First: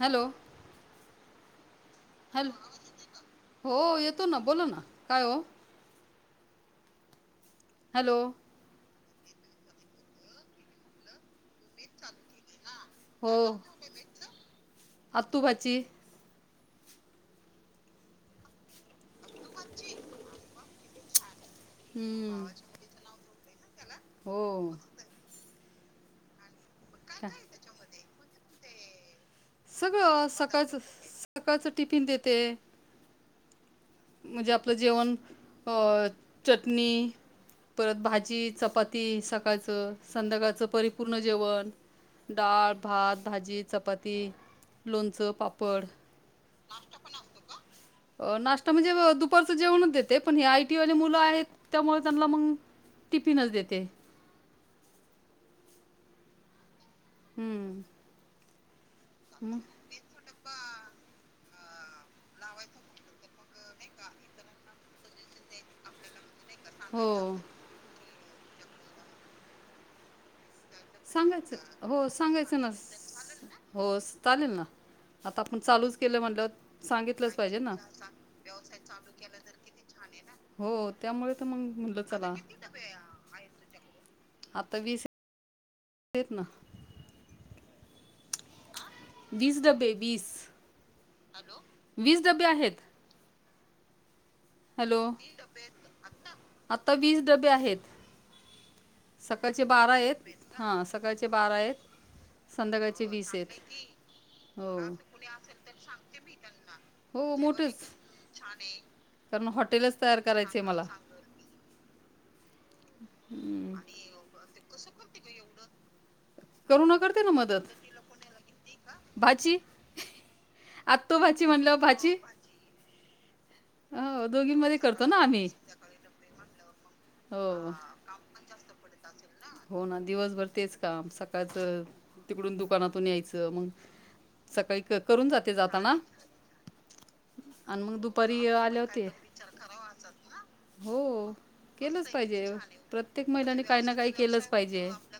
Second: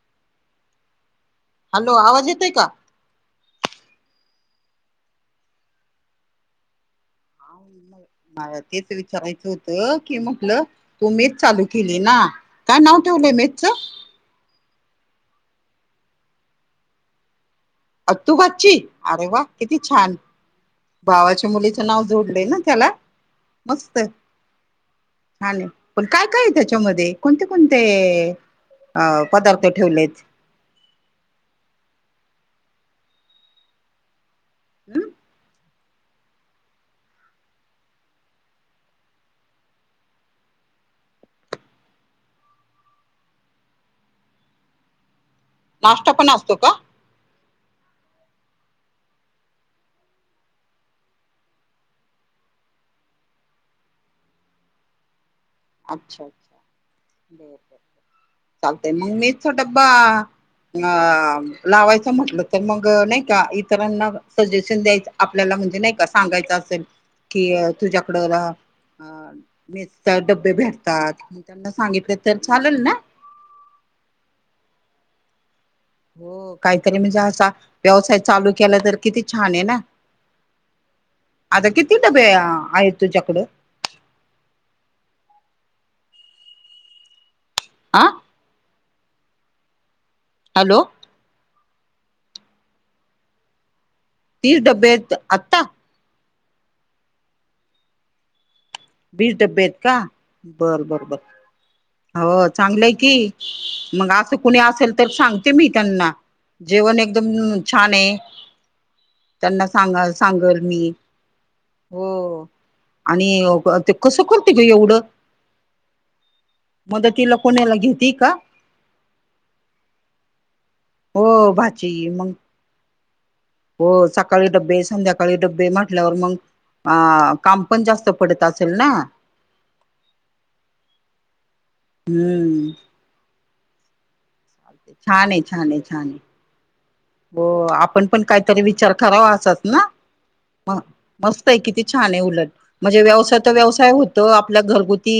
Hello.. hello! आवाज येतय hello का? हो.. येतो ना बोला ना, काय हो? हॅलो! आग तेच विचारायचं होतं की म्हटलं तू मेस चालू केली ना काय नाव ठेवलंय मेसच? आतुभाची आत्तू भाची अरे वा किती छान! भावाच्या मुलीचं नाव जोडलेय हम्म ना त्याला मस्त हो छाने. पण काय काय त्याच्यामध्ये का कोणते कोणते अ पदार्थ ठेवलेत? सगळं सकाळचं ससस सकाळचं टिफिन देते. म्हणजे आपलं हम्म, जेवण अ चटणी परत भाजी चपाती सकाळचं संध्याकाळचं परिपूर्ण जेवण डाळ, भात, भाजी, चपाती, लोणचं, पा नाश्ता पण असतो का नाश्ता पण असतो का? म्हणजे दुपारचं जेवणच देते पण हे आयटी वाले मुलं आहेत त्यामुळे त्यांनला मंग टिफिनच देते. अच्छा अच्छा हम्म चालतयं मंग मेस चा मग डब्बा अ लावायचा म्हटलं तर मग नाही का इतरांना सजेशन द्यायचं आपल्याला म्हणजे नाही का सांगायचं असेल कि का तुझ्याकडं राहा मेसचा डब्बे भेटतात मी सांगायचं त्यांना आपण सांगायचं हो सांगितले तर सांगायचं चालल ना? हो चालेल ना, आता आपण चालूच केलं हो म्हणल्यावर काहीतरी म्हणजे सांगितलंच असा पाहिजे ना व्यवसाय चालू केला तर किती छान आहे ना हो त्यामुळे तर आता मग म्हटलं चला अ आता वीस आ हेत ना आं वीस डब्बे वीस हॅलो वीस डब्बे आहेत. तीस डब्बे हॅलो, आहेत आत्ता आता वीस डबे आहेत. बीस डबे सकाळचे आहेत बारा का? आहेत बर हां बर बर सकाळचे बारा आहेत हो चांगलंय संध्याकाळचे की वीस आहेत मग असं कुणी हो असेल तर सांगते मी त्यांना जेवण एकदम हो मोठेच छान हे. कारण त्यांना हॉटेलच सांगा तयार सांगल करायचे मला मी हो आणि हं. ते कसं करती ग एवढं, करुणा करते ना मदतीला मदत कोणाला घेती का? भाची आत्तू भाची हो म्हणल्यावर भाची मग हो सकाळी दोघींमध्ये डबे करतो ना संध्याकाळी आम्ही डबे म्हल्यावर मग आ काम हो पण जास्त पडत असेल ना? हो ना दिवसभर तेच काम सकाळचं तिकडून हम्म दुकानातून यायचं मग सकाळी क करून छान आहे जाते छान आहे जाताना. छान आहे हो आणि मग आपण पण दुपारी काहीतरी आले विचार होते करावा असाच ना म हो मस्त आहे किती छान केलंच आहे पाहिजे उलट म्हणजे प्रत्येक व्यवसाय तर महिलाने काही व्यवसाय ना काही होतो केलंच आपला पाहिजे घरगुती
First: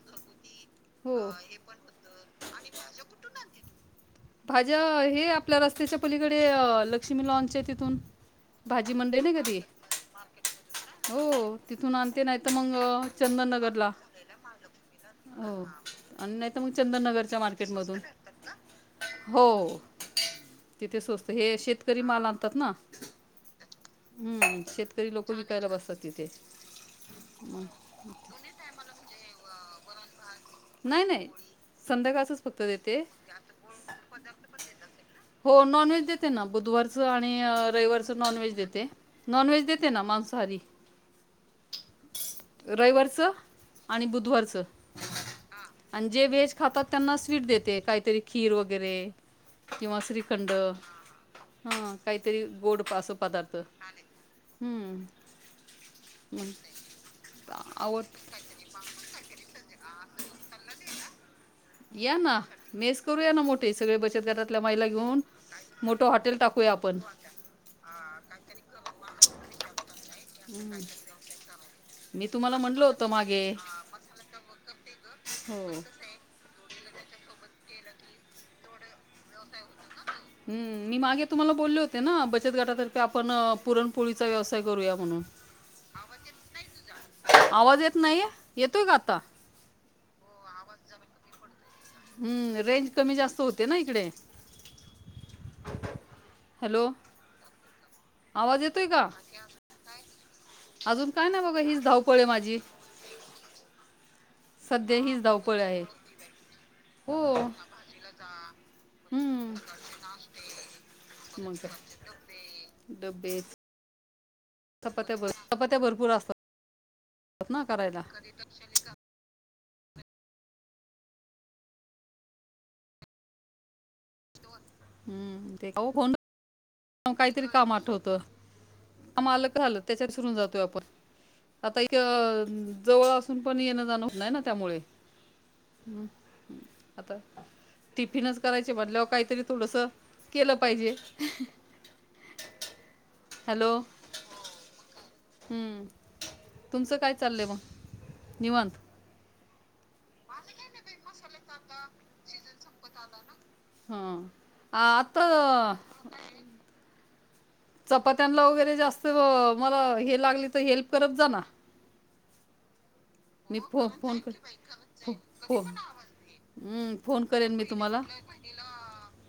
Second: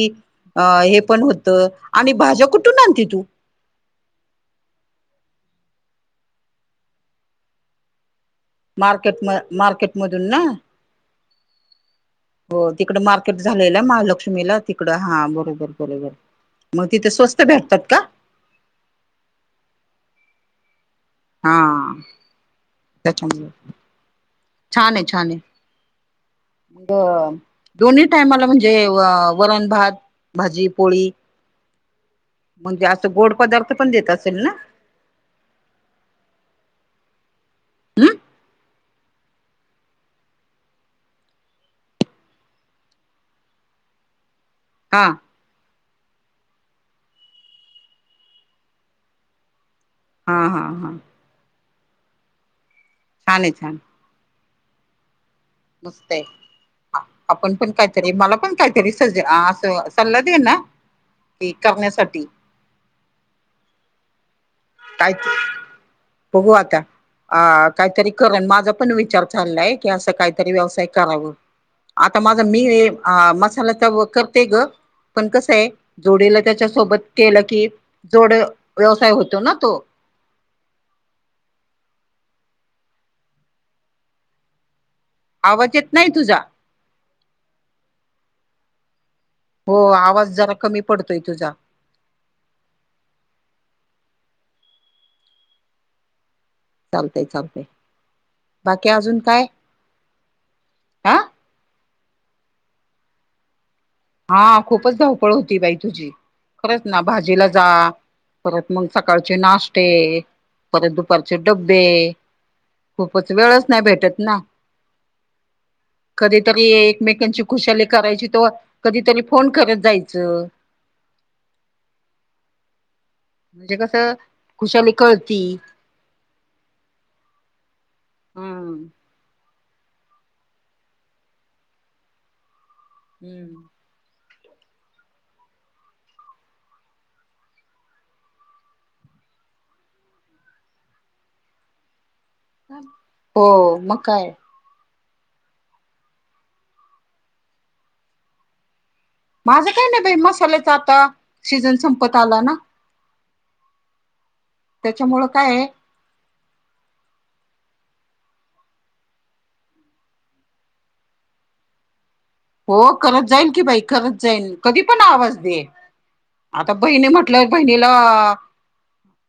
अ हे हो. पण अ, होतं, आणि भाज्या कुठून आणती तू? भाज्या हे आपलं रस्त्याच्या पलीकडे लक्ष्मी लॉनच्या तिथून. भाजी मार्केट मंडई नाही म का ती असंच मार्केटमधून ना ना. हो तिथून आणते नाही तर हो मग तिकडं अ, मार्केट झालय ना चंदननगरला महालक्ष्मीला तिकडं हा हो बरोबर हा, बरोबर आणि नाही तर मग तिथं चंदननगरच्या स्वस्त भेटतात मार्केटमधून का? स्वस्त हो तिथे स्वस्त हे हा शेतकरी माल आणतात ना. त्याच्यामुळे हम्म शेतकरी लोक विकायला बसतात तिथे. बरं दोन्ही टायमाला म्हणजे वरण भात भाजी पोळी संध्याकाळचं मग असं गोड पदार्थ पण देत असेल ना? हो नॉनव्हेज देते ना बुधवारचं आणि हम् रयवारचं नॉनव्हेज देते. नॉनवेज देते ना मांसाहारी रयवारचं आणि बुधवारचं हां आणि जे व्हेज खातात त्यांना स्वीट देते काहीतरी खीर वगैरे किंवा हा श्रीखंड हा हा काहीतरी गोड असं छान आहे पदार्थ छान हम्म नुसतय मग आपण पण आवड काहीतरी मला पण कायत विसर्ज अस सल्दे ना की या करण्यासाठी ना मेस करू या ना मोठे सगळे बचत गटातल्या मयला काय घेऊन मोठं हॉटेल बघू टाकूया आता आपण अ काहीतरी करण माझा पण विचार चाललाय की असं काहीतरी व्यवसाय कराव आता माझा तुम्हाला मी म्हणलं आहे होतं मागे मसाला तर करतेय ग पण कसं आहे हो जोडीला त्याच्या सोबत केलं कि जोड व्यवसाय होतो ना तो ह् मी मागे तुम्हाला बोलले होते ना बचत गाटातर्फे आपण पुरणपोळीचा व्यवसाय करूया म्हणून आवाज येत नाही तुझा आवाज येत नाहीये येतोय का आता हो आवाज जरा कमी पडतोय तुझा ह् रेंज कमी जास्त होते ना इकडे हलो बाकी का अजून काय अजून हा काय नाही बघा हीच धावपळ आहे माझी हा खूपच सध्या हीच धावपळ होती बाई आहे तुझी खरंच ना हो भाजीला जा परत मग सकाळचे हम्म नाश्ते परत दुपारचे डबे डब वेळच नाही भेटत ना प्या चप्या भरपूर असतात तरी एकमेकांची ना खुशाली करायला करायची त कधीतरी फोन करत जायचं म्हणजे कसं खुशाली कळती हो कोण मग काहीतरी काम आठवतं हम आ मा आलक झालं त्याच्यात सुरून जातोय आपण आता एक जवळ असून पण हम्म येणं जाण होत नाही ना त्यामुळे ह आता टिफिनच करायचे म्हटल्यावर काहीतरी थोडस केलं पाहिजे हो हॅलो मग काय हम्म तुमचं काय चाललंय मग निवांत माझं काही नाही बाई मसाल्याच आता सीजन संपत आला ना हम आता त्याच्यामुळं काय आहे. चपात्यांला वगैरे जास्त मला हे लागले तर हेल्प करत जाना हो करत जाईल की बाई हो फो करत जाईल कधी पण करत आवाज दे आता फोन जाईल कर की बाई, करत फो जाईल. कधी फो पण आवाज दे. हं, बहिणी फोन म्हटलं करेन मी पहिले बहिणीला तुम्हाला कुठल्याही बहिणीला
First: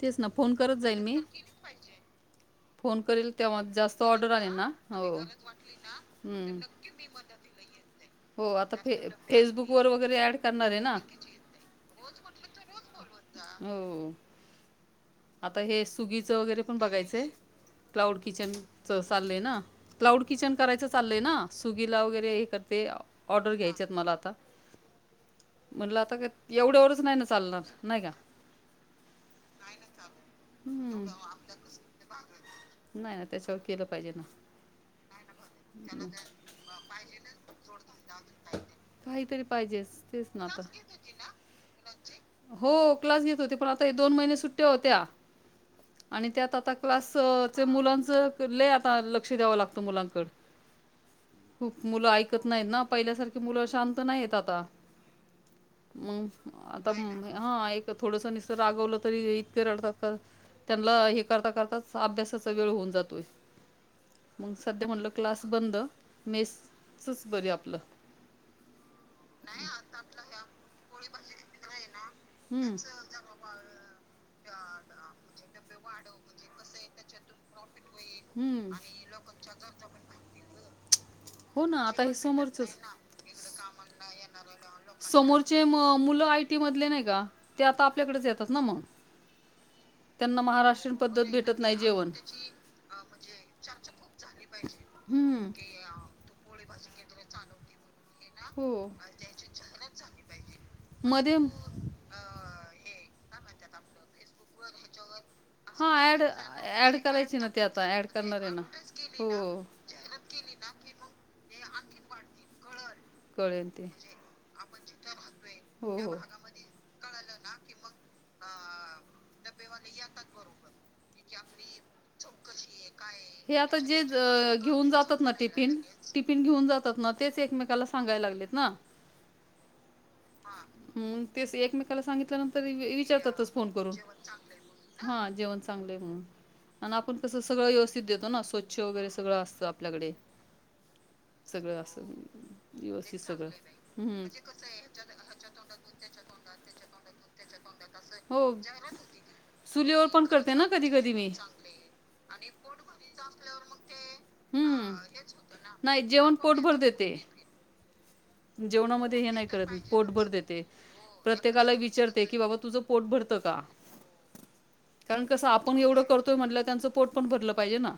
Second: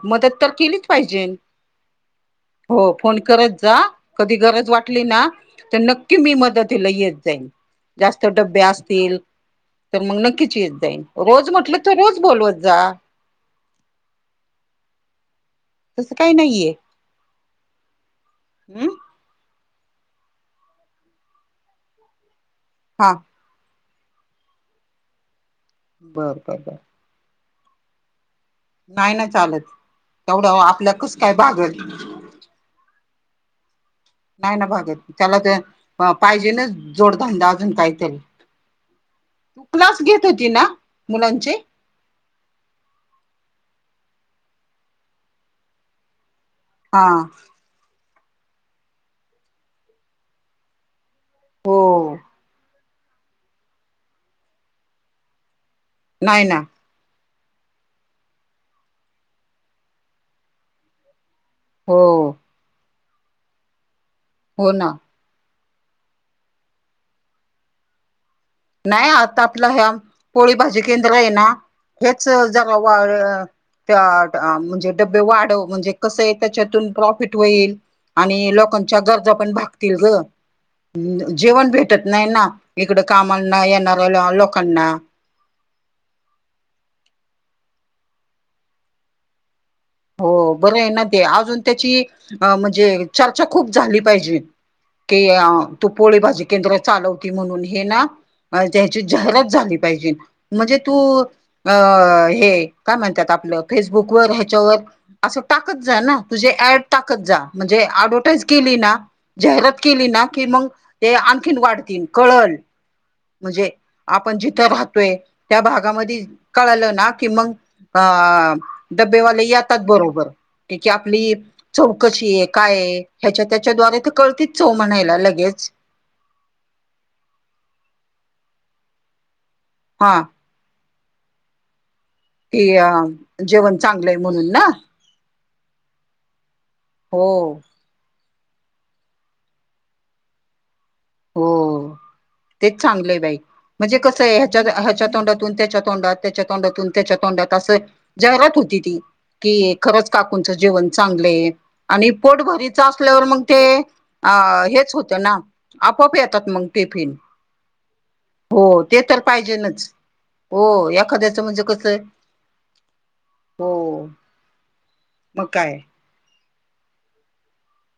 तेच ना फोन करत जाईन मी ह हो फोन करेल करत तेव्हा जा जास्त ऑर्डर कधी आले गरज ना वाटली काही हो ना गरज वाटली तर ना, नक्की मी हं. त्यांना मदतीला येत जाईन जास्त हो डबे आता फे जास्त डब्बे असतील बिब्बे फेसबुकवर तर वगैरे मग ॲड नक्कीच येत करणार आहे ना जाईन केले रोज म्हटलं तर रोज बोलवत जा ना हो आता हे तसं काही सुगीचं वगैरे नाहीये पण बघायचंय क्लाउड हम् किचनचं चाललंय ना क्लाउड किचन करायचं चाललंय ना हा र्डर घ्यायचे मला आता म्हटलं आता बर बर बर एवढ्यावरच नाही ना चालणार नाही का नाही ना चालत तेवढं आपल्याकच काय भागत नाही नाही त्याच्या केलं पाहिजे ना नाही ना भागत त्याला तर पाहिजे ना जोडधंदा अजून काहीतरी काहीतरी तू पाहिजेच क्लास घेत तेच होती नाता ना मुलांचे हो. क्लास घेत होते पण आता दोन महिने सुट ट्या होत्या आणि त्यात आता हा क्लास च मुलाचं लय आता लक्ष द्यावं लागत मुलांकड. हो खूप मुलं आयक त नाही ना पहिल्यासारखी मुलं शांत नाही आता. म नाही ना पण हा एक थोडसं निसत रागवलं तरी इतके रडतात त्यांनला हे करता करता कसं हो अभ्यासाचा वेळ होऊन जातोय. मग हो सध्या ना म्हणलं क्लास बंद. मेसच बरी आपलं नाही आता आपल्या ह्या पोळी भाजी केंद्र आहे ना हेच जरा हम्म वाळ त्यात म्हणजे डबे वाढव म्हणजे कसं आहे त्याच्यातून प्रॉफिट होईल. आणि हम्म. लोकांच्या गरजा पण भागतील ग. हो जेवण ना भेटत आता हे नाही ना समोरचच इकडं कामांना येणाऱ्या लो लोकांना. समोरचे म मुलं आयटी मधले नाही का ते आता आपल्याकडेच येतात ना म. हो. बरं आहे ना ते पद्धत भेटत अजून नाही त्याची जेवण. म्हणजे चर्चा खूप झाली पाहिजे. के आ हम्म. तू पोळी, भाजी केंद्र चालवती म्हणून हे ना आज हो. ह्याची जाहिरात झाली पाहिजे. म्हणजे तू अ हे काय म्हणतात आपलं फेसबुकवर ह्याच्यावर असं टाकत जा हा ना. ऍड तुझे ॲड ऍड टाकत करायची जा ना ते म्हणजे आता ऍड करणार ॲडवटायज आहे केली ना हो. जाहिरात केली ना की मग ते आणखीन वाढतील कळलं. म्हणजे कळेल ते. आपण जिथं राहतोय त्या हो हो. भागामध्ये कळालं ना की मग हा डबेवाले यात येतात बरोबर. कॅफीन आहे चौकशी काय आहे. ह्याच्या हे आता त्याच्याद्वारे जे तर कळतीच चव घेऊन म्हणायला जातात ना लगेच टिफिन टिफिन घेऊन जातात ना तेच एकमेकाला सांगायला लागलेत ना. हा. हा तेच एकमेकाला सांगितल्यानंतर कि अ विचारतातच फोन जेवण करून. चांगलंय म्हणून ना हा जेवण चांगलं आहे म्हणून. आण आपण हो कसं सगळं व्यवस्थित देतो ना स्वच्छ स्वच्छ वगैरे सगळं असतं आपल्याकडे. सगळं अस चांगलय बाई. म्हणजे कसं ह्या ह्याच्या तोंडातून त्याच्या तोंडात त्याच्या तोंडातून त्याच्या तोंडात असं जाहिरात होती ती. हो की चुलीवर खरंच पण काकूंचं करते ना जेवण कधी कधी मी. चांगलय आणि पोटभरीच असल्यावर मग ते अ हेच हम्म होतं ना नाही आपोआप जेवण येतात मग पोटभर टिफिन. देते. हो ते तर जेवणामध्ये हे नाही करत मी पाहिजेनच पोटभर देते. हो एखाद्याचं म्हणजे प्रत्येकाला कसं विचारते की बाबा तुझं पोट भरत का? हो कारण मग कसं आपण काय एवढं कर तो म्हंटला त्यांचं पोट पण भरलं पाहिजे ना.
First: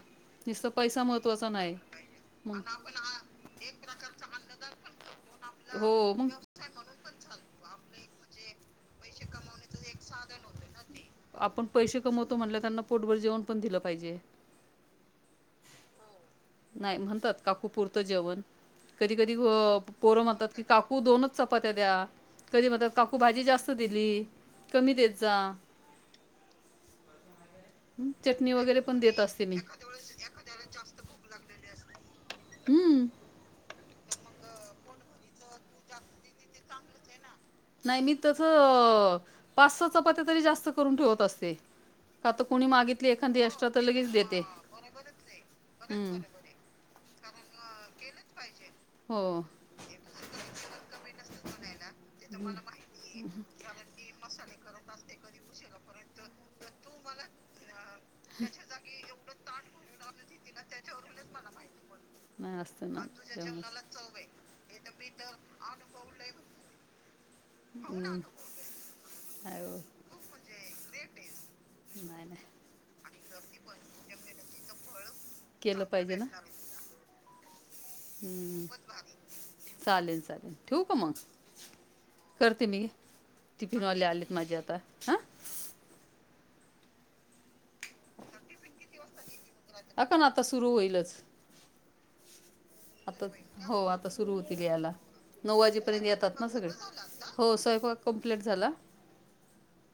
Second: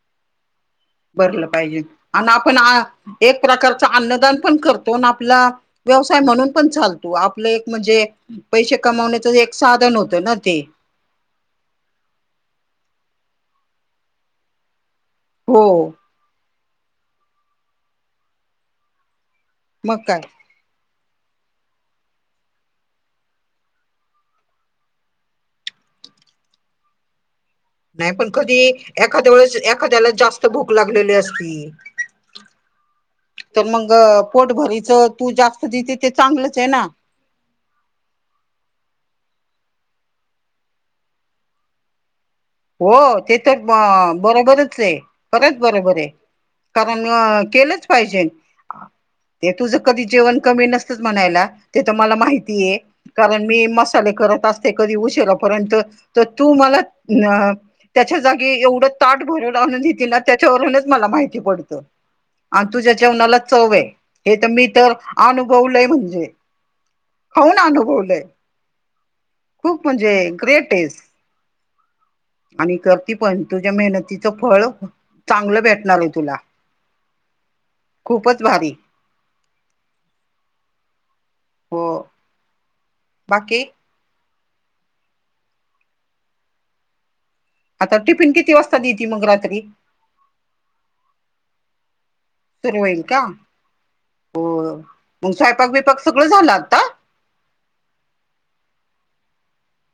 निसत पैसा म्ह भरलं पाहिजे. आण आपण आ एक प्रकारच अन्नदान पण करतो ना. आपला हो व्यवसाय मग म्हणून पण चालतो. आपलं एक म्हणजे पैसे कमावण्याचं एक साधन होतं ना ते. आपण पैसे कमवतो म्हणलं त्यांना पोटभर जेवण पण दिलं पाहिजे. हो. नाही म्हणतात काकू पुरतं जेवण. कधी कधी मग काय पोरं म्हणतात की काकू दोनच चपात्या द्या. कधी म्हणतात काकू भाजी जास्त दिली. कमी देत जा. [inaudible] नाही. पण चटणी कधी वगैरे पण देत एखाद्या असते मी. वेळेस एखाद्याला जास्त भूक लागलेली असती. हम्म. तर मग पोटभरीच तू जास्त देती ते चांगलंच आहे ना. नाही. मी तसं पाच, सहा चपात्या तरी जास्त करून ठेवत असते. का तर कोणी हो मागितली ते एखादी तर एक्स्ट्रा ब लगेच देते. बरोबरच आहे. खरंच बरोबर आहे. हम्म. कारण केलंच कारण पाहिजे. हो. ते तुझं कधी जेवण कमी नसतच म्हणायला. ते तर मला माहितीये. कारण मी मसाले करत असते कधी उशिरापर्यंत तर तू मला अ- त्याच्या जागी एवढं ताट भरून आणून देती ना? त्याच्यावरूनच मला माहिती पडतं. नाही आणि असत तुझ्या ना. जेवणाला चव आहे हे तर मी तर अनुभवलंय म्हणजे. खाऊन हम्म अनुभवलय. नाही ओ खूप म्हणजे ग्रेटयेस. नाही नाही. पण तुझ्या मेहनतीचं फळ चांगलं केलं भेटणार आहे पाहिजे ना? तुला खूपच हम्म. भारी चालेल चालेल. ठेवू का मग? हो. करते मी. बाकी टिफिनवाले आलेत माझे आता हा. आता टिफिन किती वाजता देती मग- रात्री आता ना आता सुरू होईलच. सुरू होईल का आता, हो आता सुरु होतील हो यायला. मग नऊ स्वयंपाक बिपाक वाजेपर्यंत सगळं येतात ना झालं सगळे. आता हो. स्वयपाक कम्प्लीट झाला.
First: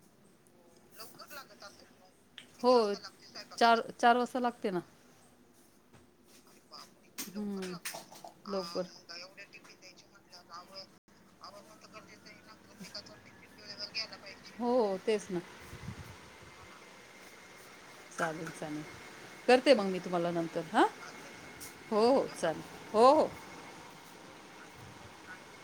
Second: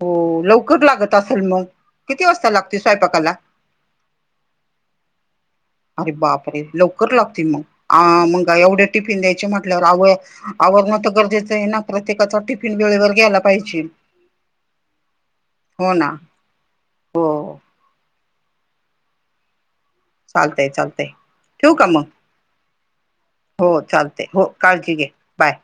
हो लवकर असेल लागत मग असेल किती मग? वाजता हो. लागते स्वयंपाकाला चार चार वाजता लागतोय ना. अरे बापरे! लवकर लागते मग. हम्म, अ. मंग लवकर एवढे टिफिन द्यायचे म्हटल्यावर, आव आवरणं तर गरजेचं आहे ना? प्रत्येकाचा टिफीन- फिन वेळेवर गेला पाहिजे. हो तेच ना हो ना. हो. चालेल चालेल. करते मग मी तुम्हाला नंतर चालतय हा. चालतय ठेवू का हो. मग हो. चालेल. हो हो. हो. चालतय. हो काळजी घे बाय.